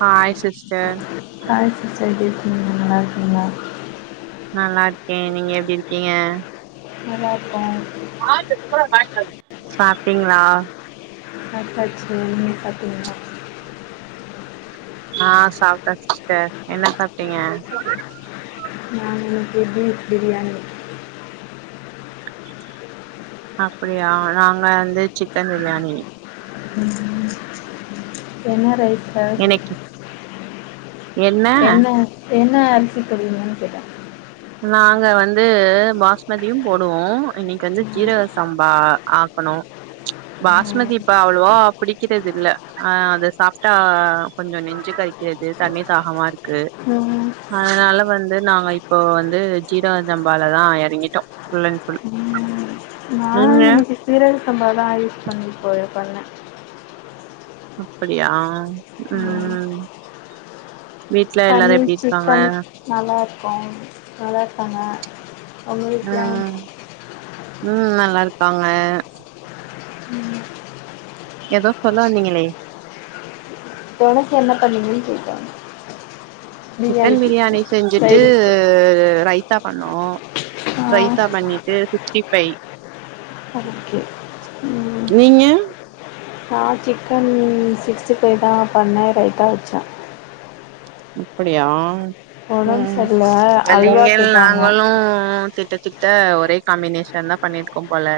Hi sister hi sister எப்டி இருக்கீங்க நல்லா இருக்கீங்ளா நல்லா இருக்கே நீங்க எப்டி இருக்கீங்க நல்லா இருக்க சாப்டிங்ளா சாப்டாச்சி நீங்க சாப்டீங்ளா அ சாப்ட்டே சிஸ்டர் என்ன சாப்ட்டீங்க நாங்க இன்னைக்கி ஃபீப் பிரியாணி அப்டியா நாங்க வந்து சிக்கன் பிரியாணி ம் என்ன ரைஸ் சார்? என்னைக்கி என்ன என்ன அரிசி போடுவிங்கன்னு கேட்டே நாங்க வந்து பாஸ்மதியு போடுவோ இன்னைக்கி வந்து சீரக சம்பா ஆக்கணு பாஸ்மதி இப்ப அவ்ளவா பிடிக்கிறது இல்ல ஆ அத சாப்ட்டா கொஞ்சோ நெஞ்சி கரை கிறது தண்ணி தாகமா இருக்கு ம், அதனால வந்து நாங்க இப்போ வந்து ஜீரக சம்பால தா எறங்கிட்டோ ஃபுல் அண்ட் ஃபுல்லா ம், நீங்க நான் சீரக சம்பா தா யூஸ் பண்ணி இபோ பண்னே அப்படியா ம் ம் வீட்டல எல்லாரு எப்டி பன்னீர் இருக்காங்க சிக்கன் நல்லா இருக்கோ அதா பண்ண ம் ம் நல்லா இருக்காங்க ம் எதோ சொல்ல வந்திங்களே [inaudible] என்ன பண்ணீங்கன் கேட்டே சிக்கன் பிரியாணி செஞ்சுட்டு இது ரைத்தா பண்ணோ ரைத்தா பண்ணிட்டு சிஸ்டி ஃபை ஓகே ம் நீங்க நா சிக்கன் சிக்ஸ்டி ஃபைவ் தா பண்ணே ரைத்தா வெச்சே அப்படியா உடம்பு ம் சரியில்லை அப்ப அல்வா நீங்கள் கேட்டாங்க நாங்களு கிட்ட தட்ட ஒரே காம்பினேஷன் தா பண்ணிருக்கோம் போல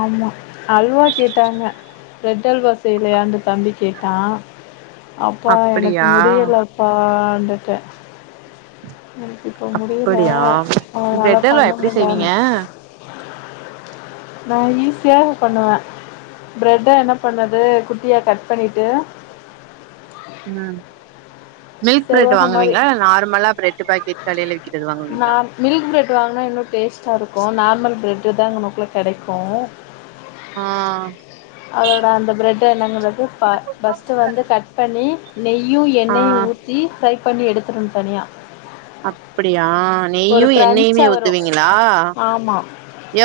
ஆமா அல்வா கேட்டாங்க பிரட் அல்வா செய்லையான்னு தம்பி கேட்டா அப்பா எனக்கு அப்படியா முடியல ப்பா வந்துட்டே எனக்கு இப்ப முடியல அப்படியா அதனால பிரெட் அல்வா பண்ண எப்டி முடில செய்வீங்க எனக் நா ஈஸியா பண்ணுவே பிரட்ட என்ன பண்ணது குட்டியா கட் பண்ணிட்டு ம் மில்க் பிரெட் செவ்வகம் மாதிரி வாங்குவீங்ளா நார்மலா பிரெட்டு பாக்கெட் கடைல விக்றது நா வாங்குவீங்ளா மில்க் ப்ரெட்டு வாங்கினா இன்னு டேஸ்ட்டா இருக்கு நார்மல் ப்ரெட்டு் தா இங்குன குள்ள கெடைக்கு ஆ அதோட அந்த பிரெட்ட என்ன பண்றது ப ஃபஸ்ட்டு வந்து கட் பண்ணி நெய்யு ஆ எண்ணெயு ஊத்தி ஃப்ரை பண்ணி எடுத்தற்னு தனியா அப்படியா ஒரு நெய்யு என்னையிமே கிரன்ச்சா வரு ஊத்துவீங்களா ஆமா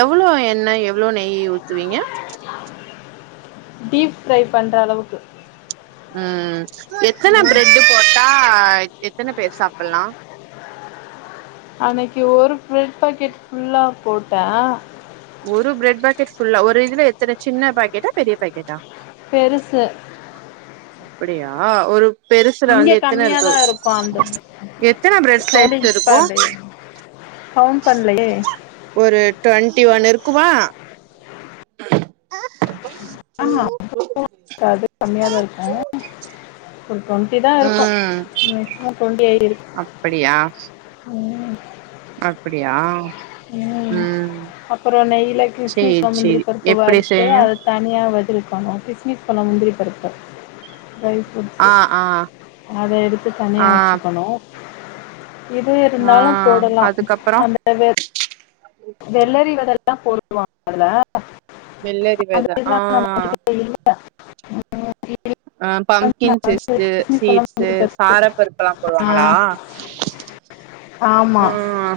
எவ்ளோ என்ன எவ்ளோ நெய் ஊத்துவீங்க டீப் ஃப்ரை பண்ற அளவுக்கு ம் எத்தன ம் பிரெட் போட்டா எத்தன பேர் சாப்பல்லா அன்னைக்கு ஒரு ப்ரெட் பாக்கெட் ஃபுல்லா போட்டே ஒரு ப்ரெட் பாக்கெட் ஃபுல்லா ஒரு இதுல எத்தனை சின்ன பாக்கெட்டா பெரிய பாக்கெட்டா பெருசு அப்படியா ஒரு பெருசுல இங்க வந்து எத்தன இருக்கு கம்மியாதா அந்த எத்தன பிரெட் ஸ்லைஸ் இருக்கு கௌன்ட் பண்லையே ஒரு டுவெண்ட்டி ஒன் இருக்குமா ஆ [inaudible] அது கம்மியாதா இருக்கு ஒரு டுவெண்ட்டி தா இருக்கு ம் மேக்சிமம் டுவெண்ட்டி [inaudible] இருக் அப்படியா ம் அப்படியா ம் அப்றோ நெய்ல கிஸ்மிஸ் சேரி [inaudible] முந்திரி சேரி பருப்பு எப்டி வறுத்து செய்யு அத தனியா வதிரிக்கணு கிஸ்மிஸ் பழோ முந்திரி பருப்பு ட்ரை ஆ ஃப்ரூட்ஸு ஆ அத எடுத்து ஆ தனியாக வெச்சுக்கணு இது ஆ இருந்தாலு போடலா அதுக்கப்றோ அந்த [inaudible] வெள்ளரி வெதெல்லா போடுவாங்க அதுல வெள்ளரி வெத ஆ [inaudible] ப அ பம்கின் நான் வந்து செஸ்ட்டு கிஸ்மிஸ் எல்லாம் சீட்ஸு முந்திரி பருப்பு. சாரப்பருப்பு எல்லா ஆ. போடுவாங்களா [unintelligible] ஆமா ம்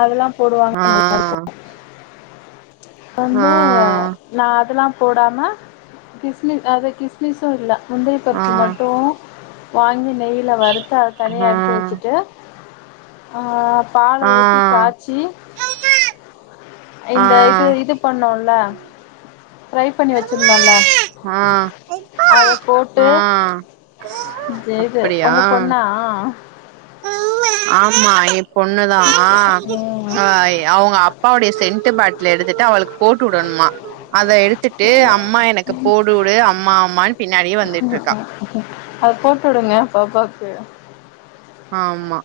அதெல்லா போடுவாங்க ஆ நல்லாருக்கு வந்து ஆ நா அதெல்லா போடாம கிஸ்மி அத கிஸ் மிசு இல்ல முந்தரி ஆ ஆ பருப்பு மட்டு வாங்கி நெய் வறுத்து அத தனியா எடுத்து வச்சுட்டு ஆஹ் பால ஊத்தி ஆ காச் சி ஆ இந்த இது இது பண்ணோல ஃப்ரை பண்ணி வச்சிருந்தோல ஆ அத போட்டு ஆ ஜேது அப்படியா உங்க பொண்ணா ஆமா எ பொண்ணுதா ஆ ம் அவங்க அப்பாவுடைய சென்ட பாட்ல எடுத்துட்டு அவளுக்கு போட்டு உடணுமா அத எடுத்துட்டு அம்மா எனக்கு போட்டுடு அம்மா அம்மான்னு பின்னாடியே வந்துட்டுருக்கா அது போட்டு விடுங்க பாப்பாக்கு ஆமா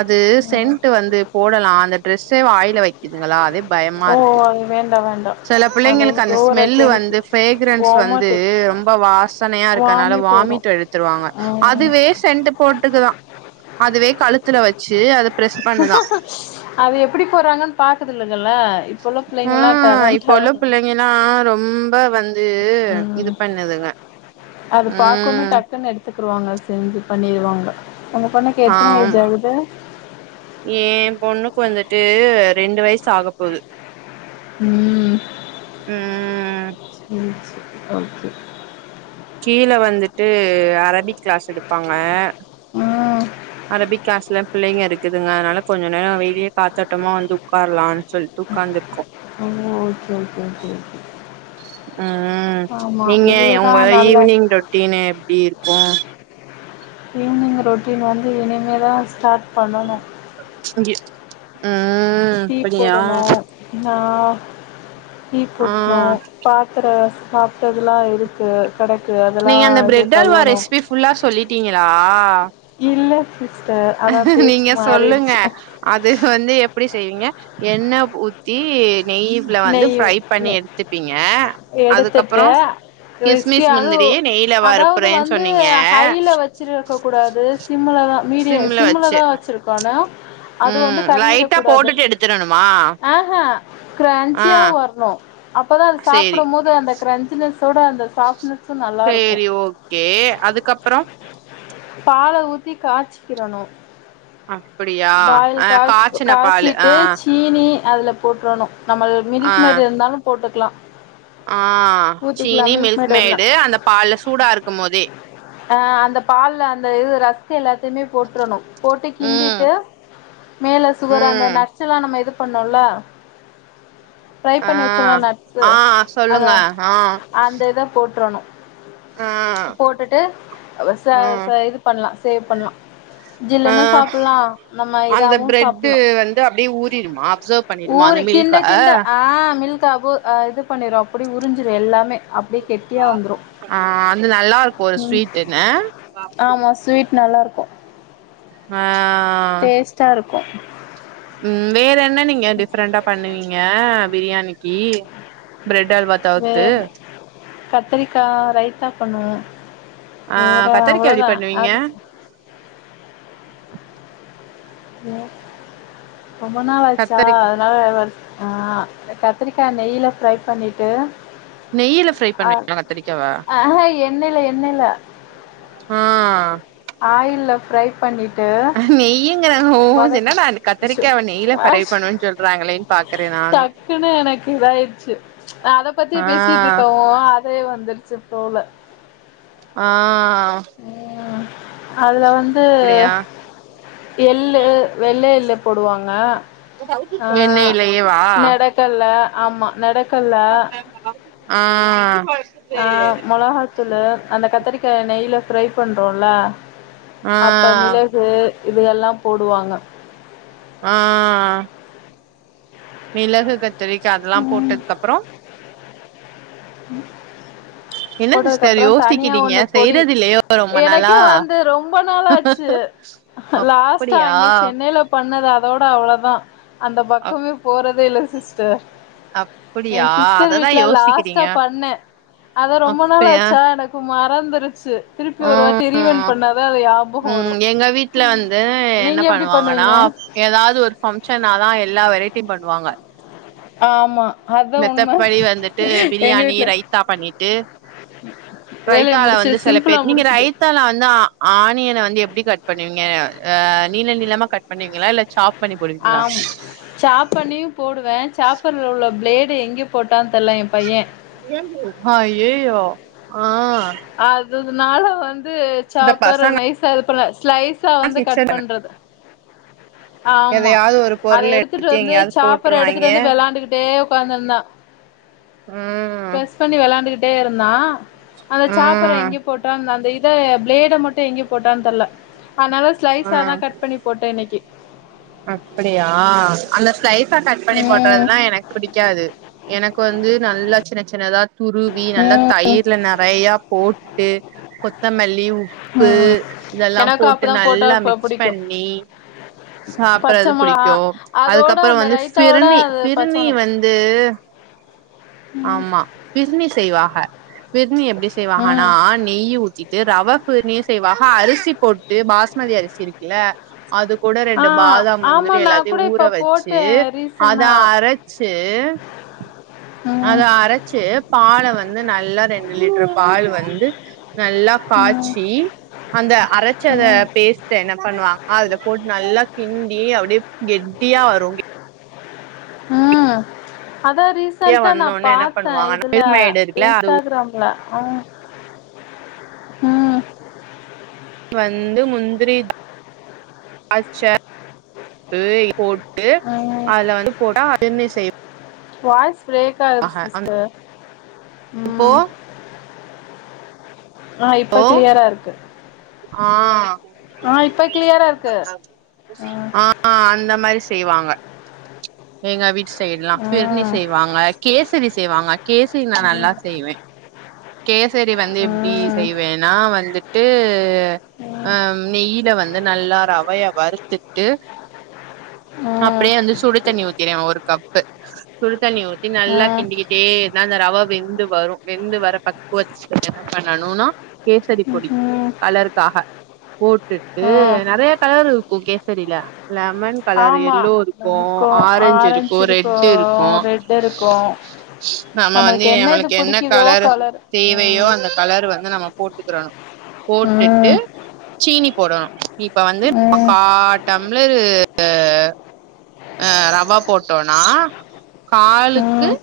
அது ம் சென்ட் வந்து போடலா அந்த ட்ரெஸ்ஸே வாயில வைக் கிதுங்களா அதே பயமா ஓ இருக்கு வேண்டா வேண்டா சில அது பிள்ளைங்களுக்கு அந்த ஓவரா ஸ்மெல்லு கெமிக் வந்து ஃப்ரேக்ரன்ஸ் வந்து வாமிட்டிங் ரொம்ப வாசனையா இருக்கனால வாமிட் எடுத்து துருவாங்க ம் அதுவே சென்ட் போட்டுக்குதா அதுவே கழுத்துல வச்சு அது அது எப்டி போறாங்கன்னு பாக்குதுங்கல்ல இப்புள்ள பிள்ளைங்கல்லா டேலண்டா ஏன்னா ரொம்ப வந்து இது ம் பண்ணுதுங்க ம் கத்துக்குடுவாங்க செஞ்சு பண்ணிருவாங்க உங்க பொண்ணுக்கு எத்தன ஏஜ் ஆமா ஆகுது ஏ பொண்ணுக்கு வந்துட்டு ரெண்டு வயசு ஆக போது ம் ம் சேரி செரி ஓகே கீழ வந்துட்டு அரபிக் கிளாஸ் எடுப்பாங்க ம் அரபிக் கிளாஸ்ல பிள்ளைங்க இருக்குதுங்க அதனால கொஞ்சோ நேரோ வெளியே காத்தோட்டமா வந்து உக்காரலா ஹ ஓகே ஓகே ஓகே ஓகே ம் ஆமா நீங்க வெளியதா உங்க நல்ல ஈவ்னிங் ரொட்டீன்னு எப்டி இருக்கு ஈவ்னிங் ரொட்டீன் வந்து இனிமே தா ஸ்டார்ட் பண்ணணு இங்க டீ போடணு நா டீ போடணு ஆ பா சாப்புற சாப்ட்டதுலா இருக்கு கடக்கு எதாவ்து நீங்க அந்த பிரெட் அல்வா ரெசிபி ஃபுல்லா சொல்லிட்டீங்களா இல்ல சிஸ்டர் அதா பேச்சு நீங்க சொல்லுங்க மாறிருச்சு அது வந்து எப்டி செய்வீங்க எண்ண ஊத் ஊத்தி நெய்ல வந்து நெய்யு ஃப்ரை பண்ணி நெய் எடுத்துப்பீங்க அதுக்கப்புறோ எடுத்துட்டு கிஸ்மிஸ் கிறிஸ்பியாலு முந்திரி நெய்ல வறுப்புறேன்னு சொன்னீங்க ச்சுல்ல இருக்க கூடாது சிம்ல தா மீடிய சிம்ல சிம்லா வச்சு தா வச்சிருக்கோனா அது வந்து ம் கறிகிட லைட்டா கூடாது போட்டுட்டு எடுத்துரணுமா ஆஹ்ஹா ஆ கரன்ச்சியா வரணு அப்போ தா அது சேரி சாப்பிடும் போது அந்த க்ரன்சினஸோட அந்த சாஃப்ட்டுனஸ் சேரி ஓகே அதுக்கப்புறோ பால ஊத்தி காச்சிக்கிறணு அப்டியா பாயில் ஆ காய்ச் காய்ச்சின பாலு ஆ காய்ச்சிட்டு சீனி அதுலா போட்டுரணு நம்மள் ஆ மில்க் மாரி இருந்தாலு போட்டுக்கலா ஆ ஊத்திக்கலா சீனி மில்க் மேட் இருந்தா மேடு அந்த பால்ல சூடா இருக்கும் போதே ஆ அந்த பால்ல அந்த இது ராஸ்க்கு எல்லாத்தையுமே போட்டுரணு போட்டு ம் கிண்டிட்டு மேலா சுகரு அந்த ம் நட்ஸ்செல்லா நம்ம இது பண்ணோல்லா ட்ரை ஆ பண்ணி வச்சோர்வோ நட்ஸ்சு ஆ சொல்லுங்க அதா ஆ அந்த இத போட்டுரணு ஆ போட்டுட்டு அ ச ஆ ச இது பண்ணலா சேவ் பண்ணலா ஆ ஜில்ன்னு சாப்புல்லா நம்ம அந்த இதாவு பிரெட்டு சாப்பல்லா வந்து அப்டியே ஊறிடுமா அப்சர்வ் பண்ணிடுமா அந்த ஊருக்கின் மில்க கிண்ட கிண்ட ஆ மில்கா போ இது பண்ணிரு அப்படி உறிஞ்சிரு எல்லாமே அப்டியே கெட்டியா வந்துரு ஆ அது நல்லாருக்கு ஒரு ம் ஸ்வீட்டுன்ன ஆமா ஸ்வீட் நல்லாருக்கு ஆ டேஸ்ட்டாருக்கு ம் வேற என்ன நீங்க டிப்ரெண்டா பண்ணுவீங்க பிரியாணிக்கி ப்ரெட்டல்வாத் வேற கத்திரிக்காய் ரைத்தா பண்ணுவோ ஆ வேற கத்தரிக்கா எப்டி அவ்ளோதா பண்ணுவீங்க இல்ல ரொம்ப நாள் ஆச்சா கத்தரிக் அதனால வர் ஆ கத்திரிக்காய் நெய்லா ஃப்ரை பண்ணிட்டு நெய்யில ஃப்ரை ஆ பண்ணுவீங்களா கத்தரிக்காவ அஹா எண்ணெய்ல எண்ணெய்ல ஆ ஆயில்ல ஃப்ரை பண்ணிட்டு நெய்யுங்க ஒ வதக்கணு என்னடா அச்சோ கத்திரிக்காவ நெய்ல ஃப்ரை அஷ் பண்ணுவான்னு சொல்றாங்களேன்னு பாக்குறே நானு டக்குன்னு எனக்கு இதாயிடுச்சு அத பத்திய ஆ பேசிட்டுருக்கவு அதே வந்துருச்சு போல ஆ அதுலா வந்து அப்டியா எள்ளு வெள்ள எள்ளு போடுவாங்க ஆ எண்ணெய்லயேவா நடக்கல்லா ஆமா நட ஆ ஆ மொளகாத்தூளு அந்த கத்திரிக்காய் நெய்ல ஃப்ரை பண்றோல்லா ஆ அப்ப மிளகு இதெல்லா போடுவாங்க ஆ மிளகு கத்திரிக்காய அதெல்லா போட்டதுக்கு அப்புறோ ம் என்ன சிஸ்டர் போட்டதுக்கப்பறோ தனியா யோசிக்கிறீங்க ஒண்ணு பொடி செய்றது இல்லையோ ரொம்ப நாளா எனக்கே வந்து ரொம்ப நாளாச்சு லாஸ்ட்டா அப்டியா அங்கே சென்னேல பண்ணது அதோட அவ்ளோதா அந்த அப் பக்கமே போறதே இல்ல சிஸ்டர் எ அப்டியா சிஸ்டர் அததா வீட்ல லாஸ்ட்டா யோசிக்கிறீங்க பண்ணே அத ரொம் பனாலாச்சா எனக்கு மறந்துருச்சு திருப்பி ஒரு ம் வாட்டி ரீவைண்ட் ம் பண்ணாதா அது ஞாபகோ வரு ம் எங்க வீட்ல வந்து என்ன நீங்க எப்டி பண்ணுவாங்கனா பண்ணுவீங்க ஏதாவுது ஒரு ஃபங்ஷன்னாதா எல்லா வெரைட்டி பண்ணுவாங்க ஆமா அதா உண்ம மெத்தப்படி வந்துட்டு எங்க பிரியாணி வீட்ல ரைத்தா பண்ணிட்டு வேலைய ரைத்தால முடிச்சு வந்து செல சிம்பிளா பேர் நீங்க முடிச்சுட்டு ரைத்தால வந்து அ ஆனியன வந்து எப்பிடி கட் பண்ணுவீங்க அ நீள நீளமா கட் பண்ணுவீங்ளா இல்ல சாப் பண்ணி போடுவீங்களா ஆம் சாப்பண்ணியு போடுவே சாப்பர்ல உள்ள ப்ளேடு எங்கே போட்டான் தெர்ல எம்பைய அய்யய்யோ அ அதுனால வந்து சாப்பரு பசங்க நைஸா இது பண்ண ஸ்லைஸா வந்து கட் கிச்சன் பண்றது ஆமா எதையாவது ஒரு அத பொருள எடுத்துட்டு எடுத்து வந்து எங்கேயாவது சாப்பற எடுத்துட்டு போட்டுருவாய்ங்க வந்து வெளாண்டுகிட்டே உக்காந்திந்தா ம் பிரஸ் பண்ணி வெளாண்டுகிட்டே இருந்தா அந்த சாப்பற ம் எங்கியோ போட் டான் அந்த இத ப்ளேட மட்டு எங்கியோ போட்டான் தெர்ல அனால ஸ்லைஸ்ஸாதா ம் கட் பண்ணி போட்டே இன்னிக்கி அப்படியா அந்த ஸ்லைஸா கட் பண்ணி போட்றது ம் னா எனக் புடிக்காது எனக்கு வந்து நல்லா சின்ன சின்னதா துரு வி நல்ல ம் தயிர்ல நெறையா போட்டு கொத்தமல்லி உப் பு ம் இதெல்லா எனக்கு போட்டு அப்டிதா போட்டா நல்லா ப மிக்ஸ் புடிக்கு பண்ணி பச்ச சாப்பறது புடிக்கு மொளகா அதோட அதுக்கப்பற அந்த வந்து ரைத்தாவோட ஃபிரிணி அது பச்ச ஃபிரிணி மொள வந்து ஆமா ஃபிர்ணி செய்வாங்க ஃபிர்ணி எப்டி செய்வாங்கனா ம் நெய்யி ஊத்தி எ ரவ ஃபிரிணியு செய்வாக அரிசி போட்டு பாஸ்மதி அரிசி இருக்கில அதுக்கூட ஆ ரெண்டு பாதா ஆமா முந்திரி நா எல்லாத்தையு கூட ஊற இப்ப வச்சு போட்டே அத ரீசனா அர ச்சு அத ம் அரச்சு பால வந்து நல்லா ரெண்டு லிட்ரு பால் வந்து நல்லா ம் காச்சி அந்த அரச்சத ம் பேஸ்ட் ட என்ன பண்ணுவாங்க அதுல போட்டு நல்லா கிண்டி அப்டியே கெட்டியா வரு ம் அதா கெட்டியா ரீசன்ட்டா நா வந்தோனே என்ன பாத்த பண்ணுவாங்கனா இதுல மில்க் மேய்டு இருக்குல அது இன்ஸ்டாக்ராம் ல ம் ம் வந்து முந்திரி திராச்ச ஏய் போட்டு ம் அதுல வந்து போட்டா அதிர்னி செய் வாய்ஸ் பிரரேக்காகுது அந்த சிஸ்டர் இப்போ ம் ன இப்ப க்ளியரா இருக் ம் இப்ப கிளியரா இருக்கு ம் ம் அ அந்த மாரி செய்வாங்க எங்க வீட்டு சைட்லா ஃபிர்னி ம் செய்வாங்க கேசரி செய்வாங்க கேசரி நா நல்லா ம் செய்வே கேசரி வந்து எப்டி செய்வேனா வந்துட்டு அ ம் நெய்யில வந்து நல்லா ரவைய வறுத்துட்டு ம் ம் அப்பிடியே வந்து சுடு தண்ணி ஊத்திருவே ஒரு கப்பு சுடுத்தண்ணி ஊத்தி நல்லா ம் கிண்டிகிட்டே இருந்தா அந்த ரவ வெந்து வரு வெந்து வர பக்குவத் [inaudible] பண்ணணுனா கேசரி பொடி ம் கலர்காக போட்டுட்டு ம் நெறைய கலர்‌ இருக் கு கேசரில லெமன் கலர் ஆமா எல்லோ இருக்கு ஆரஞ்சு இருக்கு ரெட் இருக்கு ரெட் இருக்கு நம்ம வந்து நம்மளுக்கு என்ன கலர் தேவையோ அந்த கலர் வந்து நம்ம போட்டுக்கிறணு போட்டிட்டு ம் சீனி போடணு இப்ப வந்து ம் காடம்ளரு அ ரவா போட்டோனா காளுக்கு ம்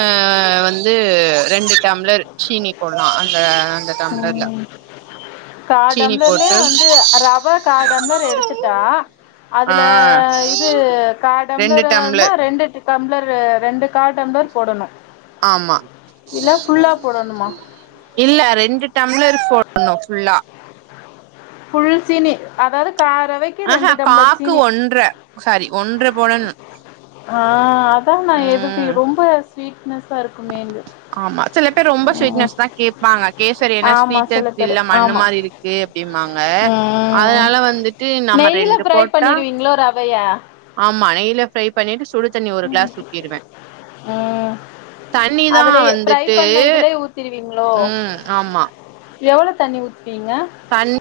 ஆ வந் து ரெண்டு டம்ளர் சீனி போட்னு அந்த அந்த டம்ளர்ல ம் கா சீனி டம்ளர்லே போட்டு வந்து ரவா காடம்ளர் எடுத்துட்டா ஆ அதுல இது கா ரெண்டு டம்ளர்ன்னா டம்ளர் ரெண்டு ட டம்ளர் வே ரெண்டு கா டம்ளர் போடணு ஆமா இல்ல ஃபுல்லா போடணுமா இல்ல ரெண்டு டம்ளர் போடணு ஃபுல்லா ஃபுல் சீனி அதாவது கா ரவைக்கு ரெண்டு டம்ளர் சீனி ன்ற சரி ஒன்று போல ஆ அதா நா எதுக்கு ம் ரொம்ப ஸ்வீட்னஸ்ஸா இருக்குமேங்கு ஆமா சில பேர் ரொம்ப ஸ்வீட்னஸ் தா கேப்பாங்க கேசரி என்ன ஆமா ஸ்வீட் சில பேரு இல்ல மண்ணு ஆமா மாரி இருக்கு டிமாங்க ம் ம் அதனால வந்துட்டு நம்ம நெய்ல ரெண்டு ஃப்ரை போட்டா பண்ணிருவீங்களோ ரவைய ஆமா நெய்யில ஃப்ரை பண்ணிட்டு சுடு தண்ணி ஒரு கிளாஸ் ஊத்திருவ ம் தண்ணிதா அதுலயே ஃப்ரை வந்துட்டு பண்ண இதுலயே அ ஆமா எவ்வளோ தண்ணி ஊத்து வீங்க சன்